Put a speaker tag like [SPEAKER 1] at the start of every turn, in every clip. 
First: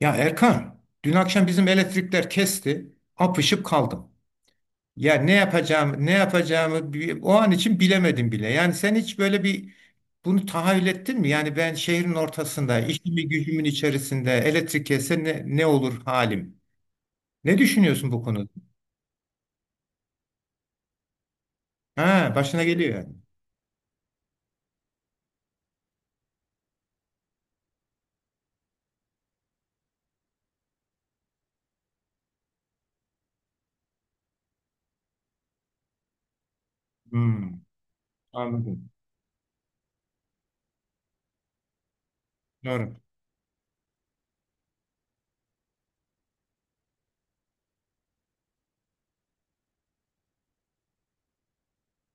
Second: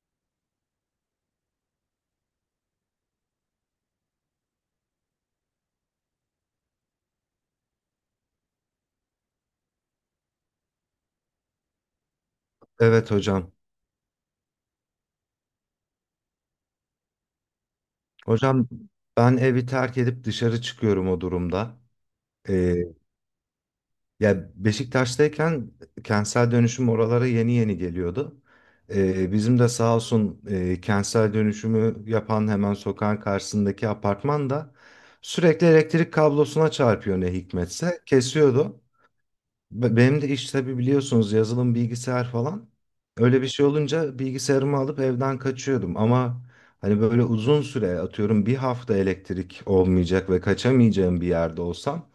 [SPEAKER 1] Ya Erkan, dün akşam bizim elektrikler kesti, apışıp kaldım. Ya ne yapacağım, ne yapacağımı o an için bilemedim bile. Yani sen hiç böyle bunu tahayyül ettin mi? Yani ben şehrin ortasında,
[SPEAKER 2] Evet
[SPEAKER 1] işimi
[SPEAKER 2] hocam.
[SPEAKER 1] gücümün içerisinde elektrik kesse ne olur halim? Ne düşünüyorsun bu konuda?
[SPEAKER 2] Hocam ben evi terk edip dışarı çıkıyorum o durumda.
[SPEAKER 1] Ha, başına
[SPEAKER 2] Ee,
[SPEAKER 1] geliyor yani.
[SPEAKER 2] Ya Beşiktaş'tayken kentsel dönüşüm oralara yeni yeni geliyordu. Bizim de sağ olsun kentsel dönüşümü yapan hemen sokağın karşısındaki apartman da sürekli elektrik kablosuna çarpıyor ne
[SPEAKER 1] Hmm,
[SPEAKER 2] hikmetse kesiyordu.
[SPEAKER 1] anladım.
[SPEAKER 2] Benim de iş tabii biliyorsunuz yazılım bilgisayar falan.
[SPEAKER 1] Doğru.
[SPEAKER 2] Öyle bir şey olunca bilgisayarımı alıp evden kaçıyordum ama hani böyle uzun süre atıyorum bir hafta elektrik olmayacak ve kaçamayacağım bir yerde olsam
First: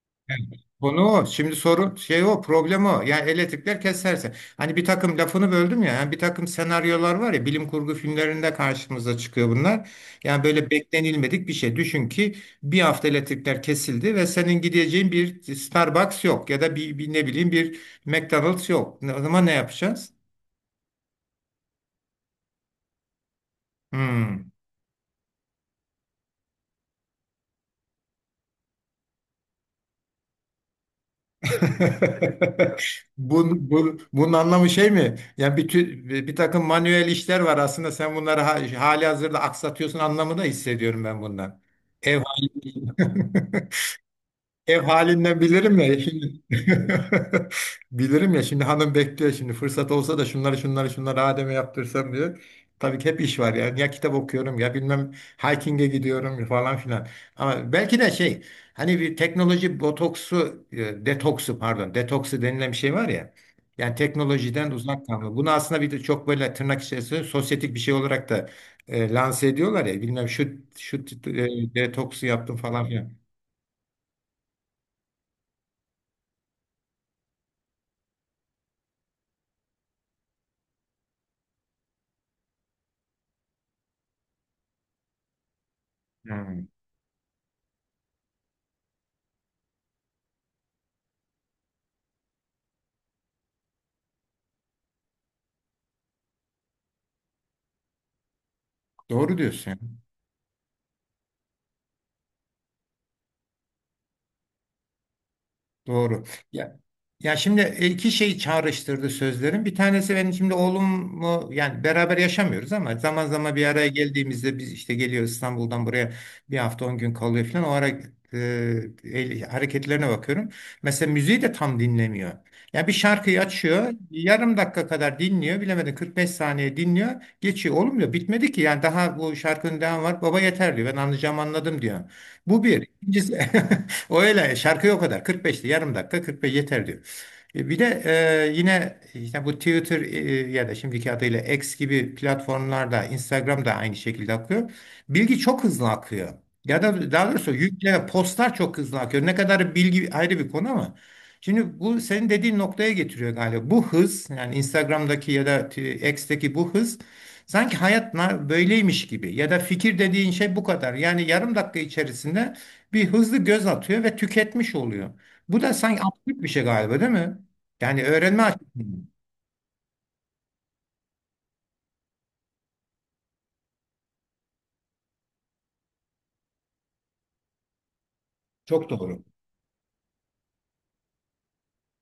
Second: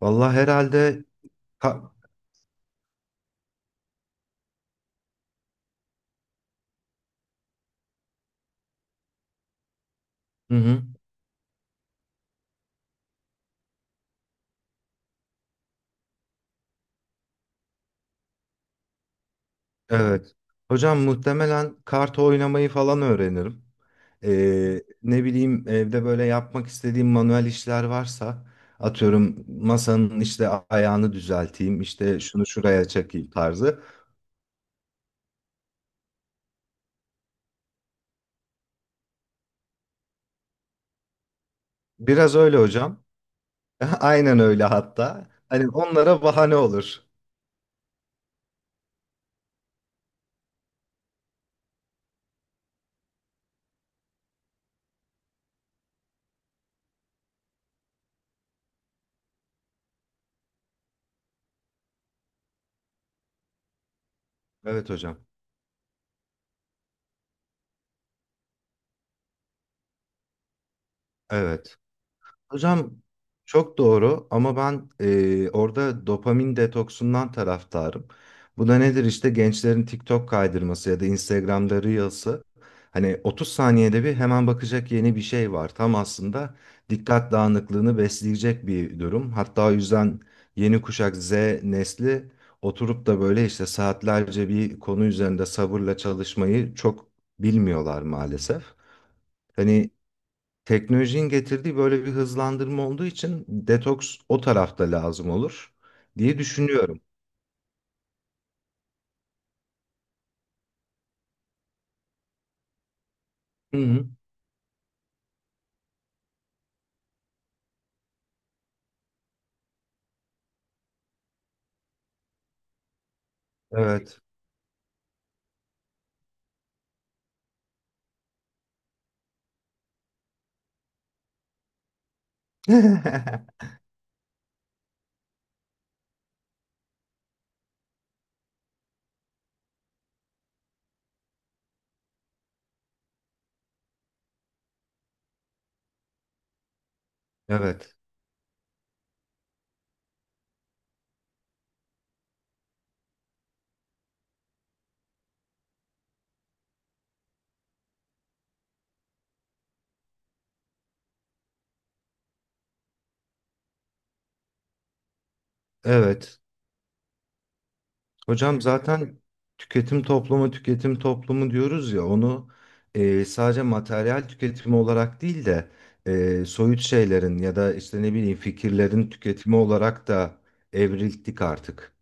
[SPEAKER 2] vallahi
[SPEAKER 1] Evet.
[SPEAKER 2] herhalde
[SPEAKER 1] Konu o. Şimdi
[SPEAKER 2] ka-
[SPEAKER 1] sorun şey o, problem o. Yani elektrikler keserse. Hani bir takım lafını böldüm ya. Yani bir takım senaryolar var ya, bilim kurgu filmlerinde karşımıza çıkıyor bunlar. Yani
[SPEAKER 2] hı
[SPEAKER 1] böyle
[SPEAKER 2] hı,
[SPEAKER 1] beklenilmedik bir şey. Düşün ki bir hafta elektrikler kesildi ve senin gideceğin bir Starbucks yok ya da bir ne bileyim bir McDonald's yok. O zaman ne yapacağız?
[SPEAKER 2] evet. Hocam muhtemelen kart oynamayı falan öğrenirim.
[SPEAKER 1] Hmm.
[SPEAKER 2] Ne bileyim evde böyle yapmak istediğim manuel işler varsa atıyorum masanın işte ayağını düzelteyim işte şunu şuraya çekeyim tarzı.
[SPEAKER 1] Bunun anlamı şey mi? Yani bir takım manuel işler var, aslında sen bunları hali hazırda aksatıyorsun anlamı da hissediyorum ben bundan. Ev
[SPEAKER 2] Biraz öyle hocam.
[SPEAKER 1] hali.
[SPEAKER 2] Aynen öyle
[SPEAKER 1] Ev
[SPEAKER 2] hatta.
[SPEAKER 1] halinden
[SPEAKER 2] Hani
[SPEAKER 1] bilirim ya
[SPEAKER 2] onlara
[SPEAKER 1] şimdi.
[SPEAKER 2] bahane olur.
[SPEAKER 1] Bilirim ya şimdi, hanım bekliyor şimdi fırsat olsa da şunları şunları şunları Adem'e yaptırsam diyor. Tabii ki hep iş var, yani ya kitap okuyorum ya bilmem hiking'e gidiyorum falan filan. Ama belki de şey, hani bir teknoloji botoksu, detoksu, pardon, detoksu denilen bir şey var ya. Yani teknolojiden
[SPEAKER 2] Evet
[SPEAKER 1] uzak
[SPEAKER 2] hocam.
[SPEAKER 1] kalma. Bunu aslında bir de çok böyle tırnak içerisinde sosyetik bir şey olarak da lanse ediyorlar ya, bilmem şu şu
[SPEAKER 2] Evet.
[SPEAKER 1] detoksu yaptım falan
[SPEAKER 2] Hocam
[SPEAKER 1] filan.
[SPEAKER 2] çok doğru ama ben orada dopamin detoksundan taraftarım. Bu da nedir işte gençlerin TikTok kaydırması ya da Instagram'da Reels'ı. Hani 30 saniyede bir hemen bakacak yeni bir şey var. Tam aslında
[SPEAKER 1] Hmm.
[SPEAKER 2] dikkat dağınıklığını besleyecek bir durum. Hatta o yüzden yeni kuşak Z nesli oturup da böyle işte saatlerce bir konu üzerinde sabırla çalışmayı çok bilmiyorlar maalesef.
[SPEAKER 1] Doğru diyorsun ya.
[SPEAKER 2] Hani teknolojinin getirdiği böyle bir hızlandırma olduğu için detoks o tarafta lazım olur
[SPEAKER 1] Doğru.
[SPEAKER 2] diye
[SPEAKER 1] Ya
[SPEAKER 2] düşünüyorum.
[SPEAKER 1] Ya şimdi iki şey çağrıştırdı sözlerin. Bir tanesi, benim şimdi oğlumu yani, beraber yaşamıyoruz ama zaman zaman bir
[SPEAKER 2] Hı
[SPEAKER 1] araya
[SPEAKER 2] hı.
[SPEAKER 1] geldiğimizde, biz işte geliyoruz İstanbul'dan buraya, bir hafta 10 gün kalıyor falan. O ara e, hareketlerine bakıyorum. Mesela müziği de tam dinlemiyor. Ya bir şarkıyı açıyor,
[SPEAKER 2] Evet.
[SPEAKER 1] yarım dakika kadar dinliyor, bilemedim 45 saniye dinliyor, geçiyor. Oğlum diyor bitmedi ki, yani daha bu şarkının devamı var. Baba yeter diyor, ben anlayacağım anladım diyor. Bu bir. İkincisi, o öyle şarkı o kadar 45'ti, yarım dakika 45 yeter diyor. Bir de yine işte bu Twitter, ya da şimdiki adıyla X gibi platformlarda, Instagram da aynı şekilde akıyor. Bilgi çok hızlı akıyor. Ya da daha doğrusu
[SPEAKER 2] Evet.
[SPEAKER 1] yükle postlar çok hızlı akıyor. Ne kadar bilgi ayrı bir konu ama. Şimdi bu senin dediğin noktaya getiriyor galiba. Bu hız, yani Instagram'daki ya da X'teki bu hız, sanki hayat böyleymiş gibi, ya da fikir dediğin şey bu kadar. Yani yarım dakika içerisinde bir hızlı göz atıyor ve tüketmiş oluyor. Bu da sanki
[SPEAKER 2] Evet.
[SPEAKER 1] absürt bir şey galiba, değil mi? Yani öğrenme
[SPEAKER 2] Hocam
[SPEAKER 1] açısından
[SPEAKER 2] zaten tüketim toplumu, tüketim toplumu diyoruz ya onu sadece materyal tüketimi olarak değil de soyut şeylerin ya da işte ne bileyim
[SPEAKER 1] çok
[SPEAKER 2] fikirlerin
[SPEAKER 1] doğru.
[SPEAKER 2] tüketimi olarak da evrildik artık.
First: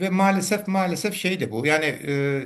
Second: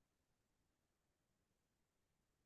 [SPEAKER 1] Ve maalesef maalesef şey de bu. Yani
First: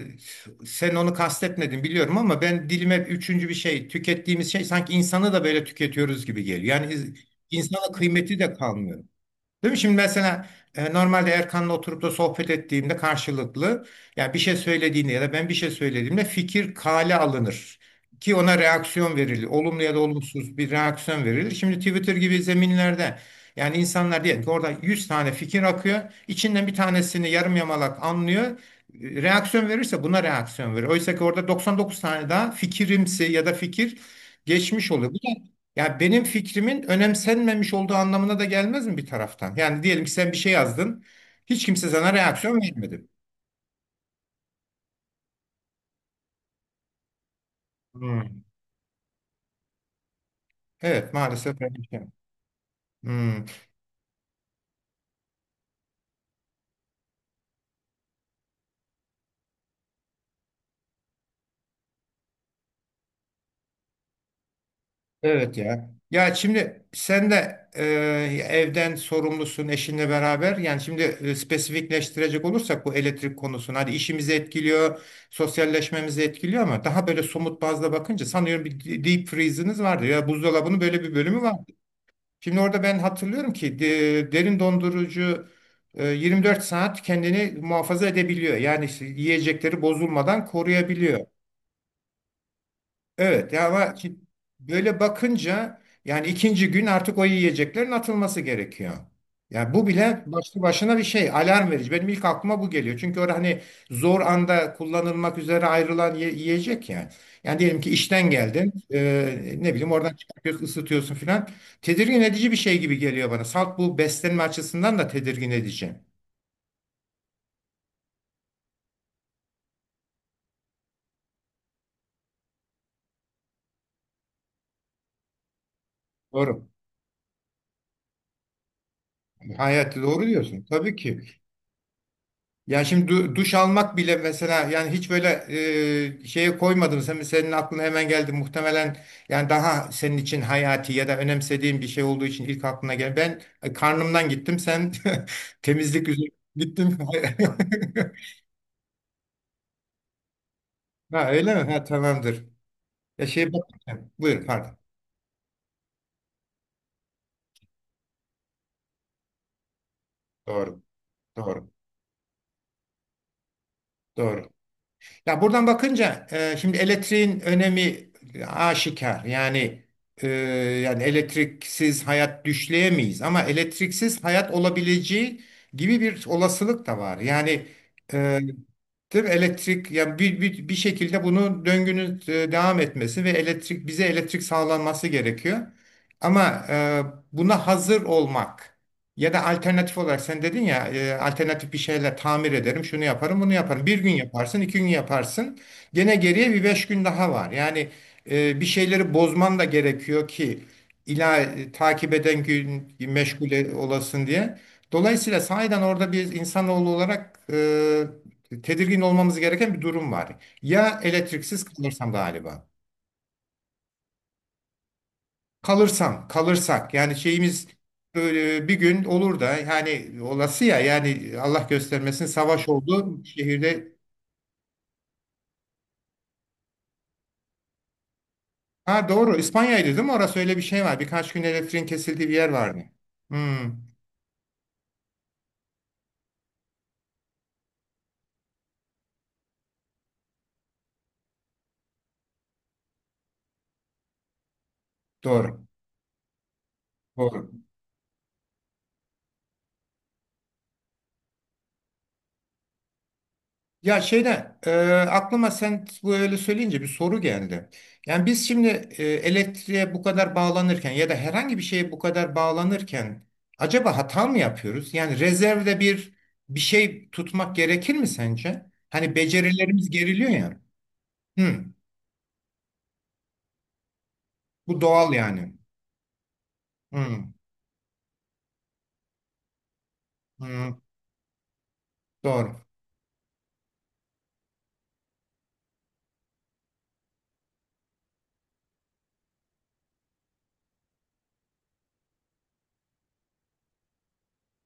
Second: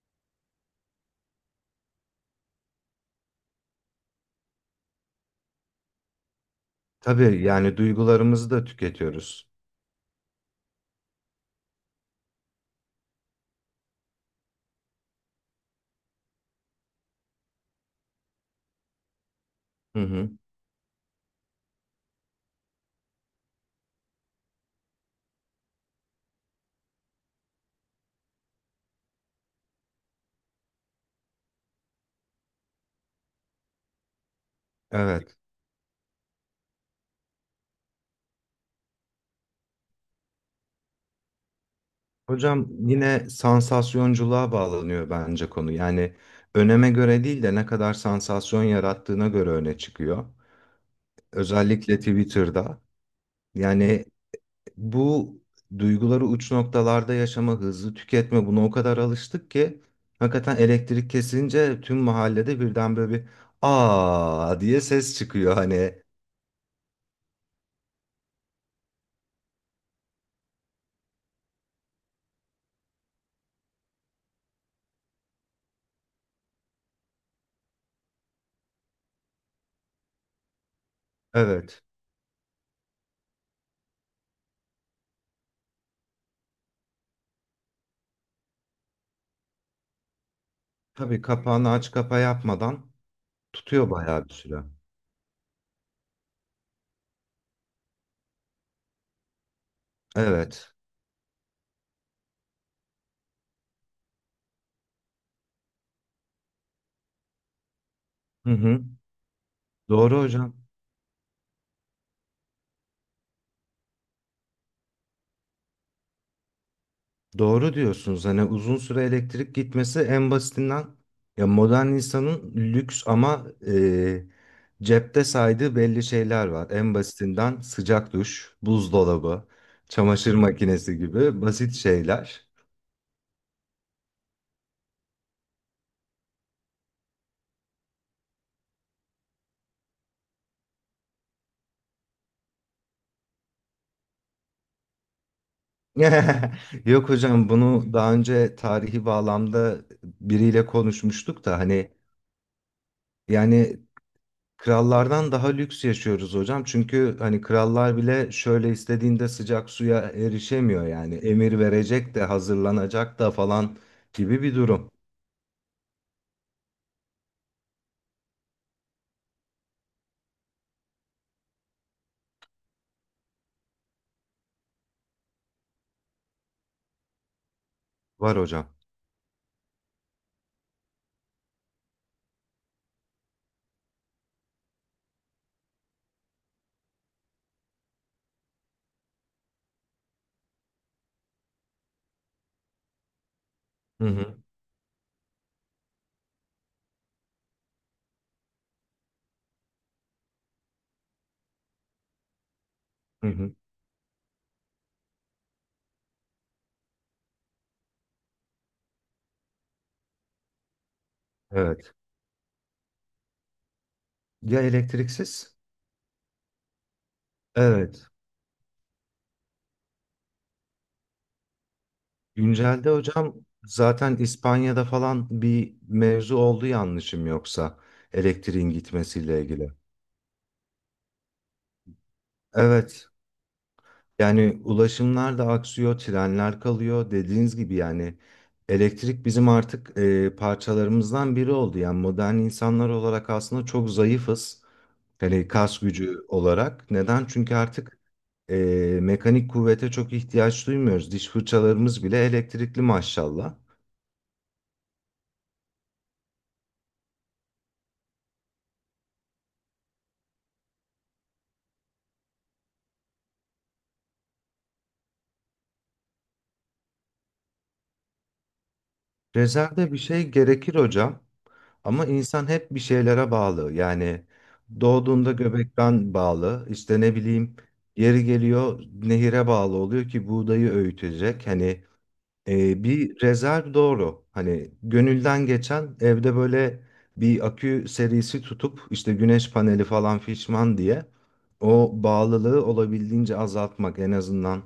[SPEAKER 1] sen onu kastetmedin biliyorum ama, ben dilime üçüncü bir şey, tükettiğimiz şey sanki insanı da böyle tüketiyoruz gibi geliyor. Yani
[SPEAKER 2] Tabii yani
[SPEAKER 1] insana kıymeti
[SPEAKER 2] duygularımızı
[SPEAKER 1] de
[SPEAKER 2] da
[SPEAKER 1] kalmıyor.
[SPEAKER 2] tüketiyoruz.
[SPEAKER 1] Değil mi? Şimdi mesela normalde Erkan'la oturup da sohbet ettiğimde karşılıklı, ya bir şey söylediğinde ya da ben bir şey söylediğimde, fikir kale alınır. Ki ona reaksiyon verilir. Olumlu ya da
[SPEAKER 2] Hı hı.
[SPEAKER 1] olumsuz bir reaksiyon verilir. Şimdi Twitter gibi zeminlerde yani, insanlar diyelim ki orada 100 tane fikir akıyor. İçinden bir tanesini yarım yamalak anlıyor. Reaksiyon verirse buna reaksiyon verir. Oysa ki orada 99 tane daha fikirimsi ya da fikir geçmiş oluyor.
[SPEAKER 2] Evet.
[SPEAKER 1] Ya benim fikrimin önemsenmemiş olduğu anlamına da gelmez mi bir taraftan? Yani diyelim ki sen bir şey yazdın, hiç kimse sana reaksiyon
[SPEAKER 2] Hocam
[SPEAKER 1] vermedi.
[SPEAKER 2] yine sansasyonculuğa bağlanıyor bence konu. Yani öneme göre değil de ne kadar
[SPEAKER 1] Hmm.
[SPEAKER 2] sansasyon yarattığına göre öne çıkıyor.
[SPEAKER 1] Evet, maalesef öyle bir şey.
[SPEAKER 2] Özellikle Twitter'da.
[SPEAKER 1] Hmm.
[SPEAKER 2] Yani bu duyguları uç noktalarda yaşama, hızlı tüketme buna o kadar alıştık ki hakikaten elektrik kesince tüm mahallede birden böyle bir aa diye ses çıkıyor
[SPEAKER 1] Evet ya.
[SPEAKER 2] hani.
[SPEAKER 1] Ya şimdi sen de evden sorumlusun eşinle beraber. Yani şimdi spesifikleştirecek olursak bu elektrik konusunu. Hadi işimizi etkiliyor, sosyalleşmemizi etkiliyor ama daha böyle somut bazda bakınca, sanıyorum bir deep freeze'iniz vardı. Ya buzdolabının böyle bir bölümü var.
[SPEAKER 2] Evet.
[SPEAKER 1] Şimdi orada ben hatırlıyorum ki derin dondurucu 24 saat kendini muhafaza edebiliyor. Yani işte yiyecekleri bozulmadan koruyabiliyor.
[SPEAKER 2] Tabii kapağını aç kapa yapmadan
[SPEAKER 1] Evet ya,
[SPEAKER 2] tutuyor
[SPEAKER 1] ama
[SPEAKER 2] bayağı bir süre.
[SPEAKER 1] böyle bakınca yani, ikinci gün artık o yiyeceklerin atılması gerekiyor. Yani bu bile başlı
[SPEAKER 2] Evet.
[SPEAKER 1] başına bir şey, alarm verici. Benim ilk aklıma bu geliyor. Çünkü orada hani zor anda kullanılmak üzere ayrılan yiyecek yani. Yani diyelim ki işten
[SPEAKER 2] Hı
[SPEAKER 1] geldin,
[SPEAKER 2] hı.
[SPEAKER 1] ne bileyim oradan
[SPEAKER 2] Doğru hocam.
[SPEAKER 1] çıkartıyorsun, ısıtıyorsun filan. Tedirgin edici bir şey gibi geliyor bana. Salt bu beslenme açısından da tedirgin edici.
[SPEAKER 2] Doğru diyorsunuz. Hani uzun süre elektrik gitmesi en basitinden ya modern insanın lüks ama cepte saydığı belli şeyler
[SPEAKER 1] Doğru.
[SPEAKER 2] var. En basitinden sıcak duş, buzdolabı,
[SPEAKER 1] Hayati, doğru
[SPEAKER 2] çamaşır
[SPEAKER 1] diyorsun. Tabii
[SPEAKER 2] makinesi
[SPEAKER 1] ki.
[SPEAKER 2] gibi basit şeyler.
[SPEAKER 1] Yani şimdi duş almak bile mesela, yani hiç böyle şeye koymadın. Senin aklına hemen geldi muhtemelen, yani daha senin için hayati ya da önemsediğin bir şey olduğu için ilk aklına gel. Ben karnımdan gittim, sen temizlik üzerine gittin.
[SPEAKER 2] Yok hocam bunu daha önce tarihi bağlamda biriyle
[SPEAKER 1] Ha,
[SPEAKER 2] konuşmuştuk
[SPEAKER 1] öyle
[SPEAKER 2] da
[SPEAKER 1] mi? Ha,
[SPEAKER 2] hani
[SPEAKER 1] tamamdır. Ya şey, bak,
[SPEAKER 2] yani
[SPEAKER 1] buyur, pardon.
[SPEAKER 2] krallardan daha lüks yaşıyoruz hocam. Çünkü hani krallar bile şöyle istediğinde sıcak suya
[SPEAKER 1] Doğru.
[SPEAKER 2] erişemiyor yani. Emir
[SPEAKER 1] Doğru.
[SPEAKER 2] verecek de hazırlanacak da falan gibi
[SPEAKER 1] Doğru.
[SPEAKER 2] bir durum
[SPEAKER 1] Ya buradan bakınca şimdi elektriğin önemi aşikar. Yani e, yani elektriksiz hayat düşleyemeyiz, ama elektriksiz hayat olabileceği gibi bir olasılık da var. Yani,
[SPEAKER 2] var
[SPEAKER 1] e,
[SPEAKER 2] hocam.
[SPEAKER 1] değil mi? Elektrik yani bir şekilde, bunun döngünün devam etmesi ve elektrik, bize elektrik sağlanması gerekiyor. Ama buna hazır olmak. Ya da alternatif olarak sen dedin ya, alternatif bir şeyler tamir ederim, şunu yaparım, bunu yaparım. Bir
[SPEAKER 2] Hı
[SPEAKER 1] gün
[SPEAKER 2] hı.
[SPEAKER 1] yaparsın, 2 gün yaparsın. Gene geriye bir 5 gün daha var. Yani bir şeyleri bozman da gerekiyor ki, ila takip eden gün
[SPEAKER 2] Hı
[SPEAKER 1] meşgul
[SPEAKER 2] hı.
[SPEAKER 1] olasın diye. Dolayısıyla sahiden orada bir insanoğlu olarak tedirgin olmamız gereken bir durum var. Ya elektriksiz
[SPEAKER 2] Evet.
[SPEAKER 1] kalırsam galiba.
[SPEAKER 2] Ya elektriksiz?
[SPEAKER 1] Kalırsam, kalırsak yani, şeyimiz,
[SPEAKER 2] Evet.
[SPEAKER 1] böyle bir gün olur da yani, olası ya, yani Allah göstermesin savaş
[SPEAKER 2] Güncelde
[SPEAKER 1] oldu
[SPEAKER 2] hocam
[SPEAKER 1] şehirde.
[SPEAKER 2] zaten İspanya'da falan bir mevzu oldu yanlışım yoksa elektriğin
[SPEAKER 1] Ha doğru,
[SPEAKER 2] gitmesiyle ilgili.
[SPEAKER 1] İspanya'ydı değil mi? Orası, öyle bir şey var. Birkaç gün elektriğin kesildiği bir yer vardı.
[SPEAKER 2] Evet.
[SPEAKER 1] Hmm,
[SPEAKER 2] Yani ulaşımlar da aksıyor, trenler kalıyor. Dediğiniz gibi yani elektrik bizim artık parçalarımızdan biri oldu. Yani modern insanlar olarak aslında çok zayıfız. Hani
[SPEAKER 1] doğru.
[SPEAKER 2] kas gücü olarak. Neden?
[SPEAKER 1] Doğru.
[SPEAKER 2] Çünkü artık e, mekanik kuvvete çok ihtiyaç duymuyoruz. Diş fırçalarımız bile elektrikli maşallah.
[SPEAKER 1] Ya şeyde aklıma, sen bu öyle söyleyince bir soru geldi. Yani biz şimdi elektriğe bu kadar bağlanırken ya da herhangi bir şeye bu kadar bağlanırken, acaba hata mı yapıyoruz? Yani rezervde bir şey tutmak gerekir mi sence? Hani becerilerimiz
[SPEAKER 2] Rezervde bir
[SPEAKER 1] geriliyor
[SPEAKER 2] şey
[SPEAKER 1] ya.
[SPEAKER 2] gerekir hocam.
[SPEAKER 1] Hı,
[SPEAKER 2] Ama insan hep bir şeylere bağlı. Yani
[SPEAKER 1] bu doğal
[SPEAKER 2] doğduğunda
[SPEAKER 1] yani.
[SPEAKER 2] göbekten bağlı. İşte ne
[SPEAKER 1] Hı,
[SPEAKER 2] bileyim yeri geliyor nehire bağlı oluyor ki buğdayı
[SPEAKER 1] hı,
[SPEAKER 2] öğütecek. Hani
[SPEAKER 1] doğru.
[SPEAKER 2] bir rezerv doğru. Hani gönülden geçen evde böyle bir akü serisi tutup işte güneş paneli falan fişman diye o bağlılığı olabildiğince azaltmak en azından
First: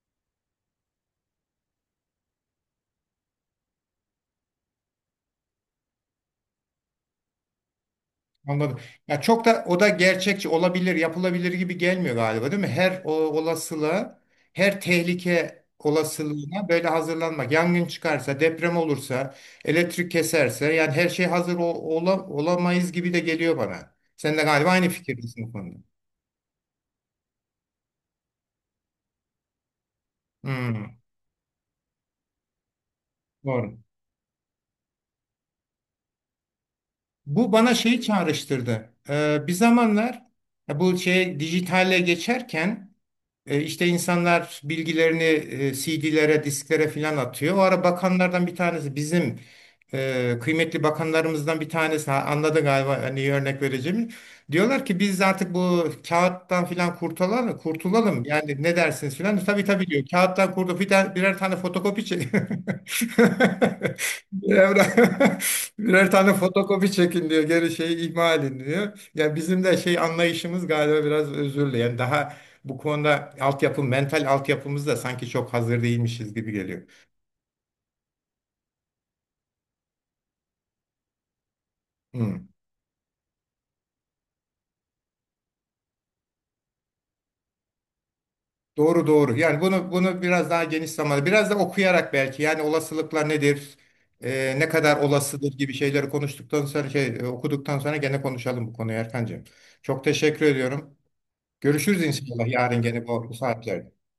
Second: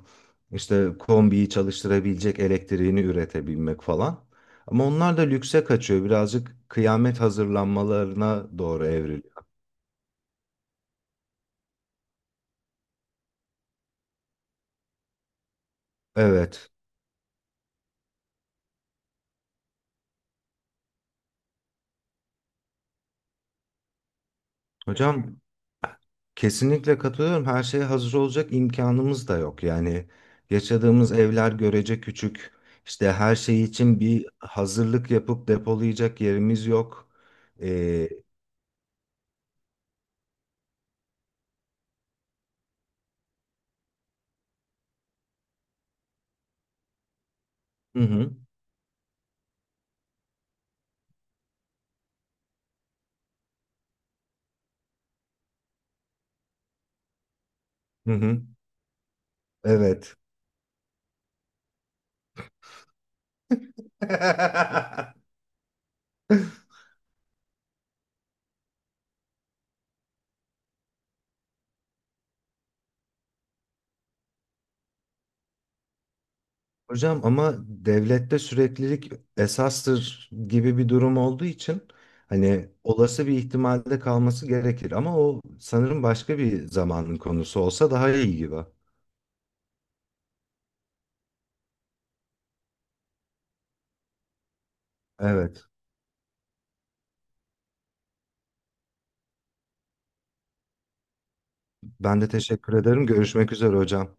[SPEAKER 2] işte kombiyi çalıştırabilecek elektriğini üretebilmek falan. Ama onlar da lükse kaçıyor. Birazcık kıyamet hazırlanmalarına
[SPEAKER 1] Anladım.
[SPEAKER 2] doğru
[SPEAKER 1] Ya
[SPEAKER 2] evriliyor.
[SPEAKER 1] çok da, o da gerçekçi olabilir, yapılabilir gibi gelmiyor galiba, değil mi? Her o olasılığa, her tehlike olasılığına
[SPEAKER 2] Evet.
[SPEAKER 1] böyle hazırlanmak. Yangın çıkarsa, deprem olursa, elektrik keserse, yani her şey olamayız gibi de geliyor bana. Sen de galiba aynı
[SPEAKER 2] Hocam
[SPEAKER 1] fikirdesin bu konuda.
[SPEAKER 2] kesinlikle katılıyorum. Her şeye hazır olacak imkanımız da yok. Yani
[SPEAKER 1] Hmm,
[SPEAKER 2] yaşadığımız evler görece küçük. İşte her şey
[SPEAKER 1] doğru.
[SPEAKER 2] için bir hazırlık yapıp depolayacak yerimiz yok.
[SPEAKER 1] Bu bana şeyi
[SPEAKER 2] Ee,
[SPEAKER 1] çağrıştırdı. Bir zamanlar, ya bu şey dijitale geçerken, İşte insanlar bilgilerini CD'lere, disklere filan atıyor. O ara
[SPEAKER 2] hı hı,
[SPEAKER 1] bakanlardan bir tanesi, bizim kıymetli bakanlarımızdan bir tanesi, ha, anladı galiba hani örnek vereceğimi. Diyorlar ki biz artık bu kağıttan filan kurtulalım,
[SPEAKER 2] hı
[SPEAKER 1] kurtulalım,
[SPEAKER 2] hı.
[SPEAKER 1] yani ne dersiniz filan. Tabii tabii diyor.
[SPEAKER 2] Evet.
[SPEAKER 1] Kağıttan kurtul, birer tane fotokopi çek. Birer, birer tane fotokopi çekin diyor. Geri şeyi ihmal edin diyor. Ya bizim de şey anlayışımız galiba biraz özürlü. Yani daha bu konuda altyapı, mental altyapımız da sanki çok hazır değilmişiz gibi geliyor.
[SPEAKER 2] Hocam ama devlette süreklilik esastır gibi bir durum olduğu için
[SPEAKER 1] Hmm.
[SPEAKER 2] hani olası bir ihtimalde kalması gerekir. Ama o sanırım başka bir zamanın konusu olsa daha iyi gibi.
[SPEAKER 1] Doğru doğru. Yani bunu biraz daha geniş zamanda, biraz da okuyarak belki, yani olasılıklar nedir, ne kadar olasıdır
[SPEAKER 2] Evet.
[SPEAKER 1] gibi şeyleri konuştuktan sonra, şey, okuduktan sonra gene konuşalım bu konuyu Erkancığım. Çok teşekkür ediyorum. Görüşürüz
[SPEAKER 2] Ben de
[SPEAKER 1] inşallah
[SPEAKER 2] teşekkür
[SPEAKER 1] yarın
[SPEAKER 2] ederim.
[SPEAKER 1] gene bu
[SPEAKER 2] Görüşmek üzere
[SPEAKER 1] saatlerde.
[SPEAKER 2] hocam.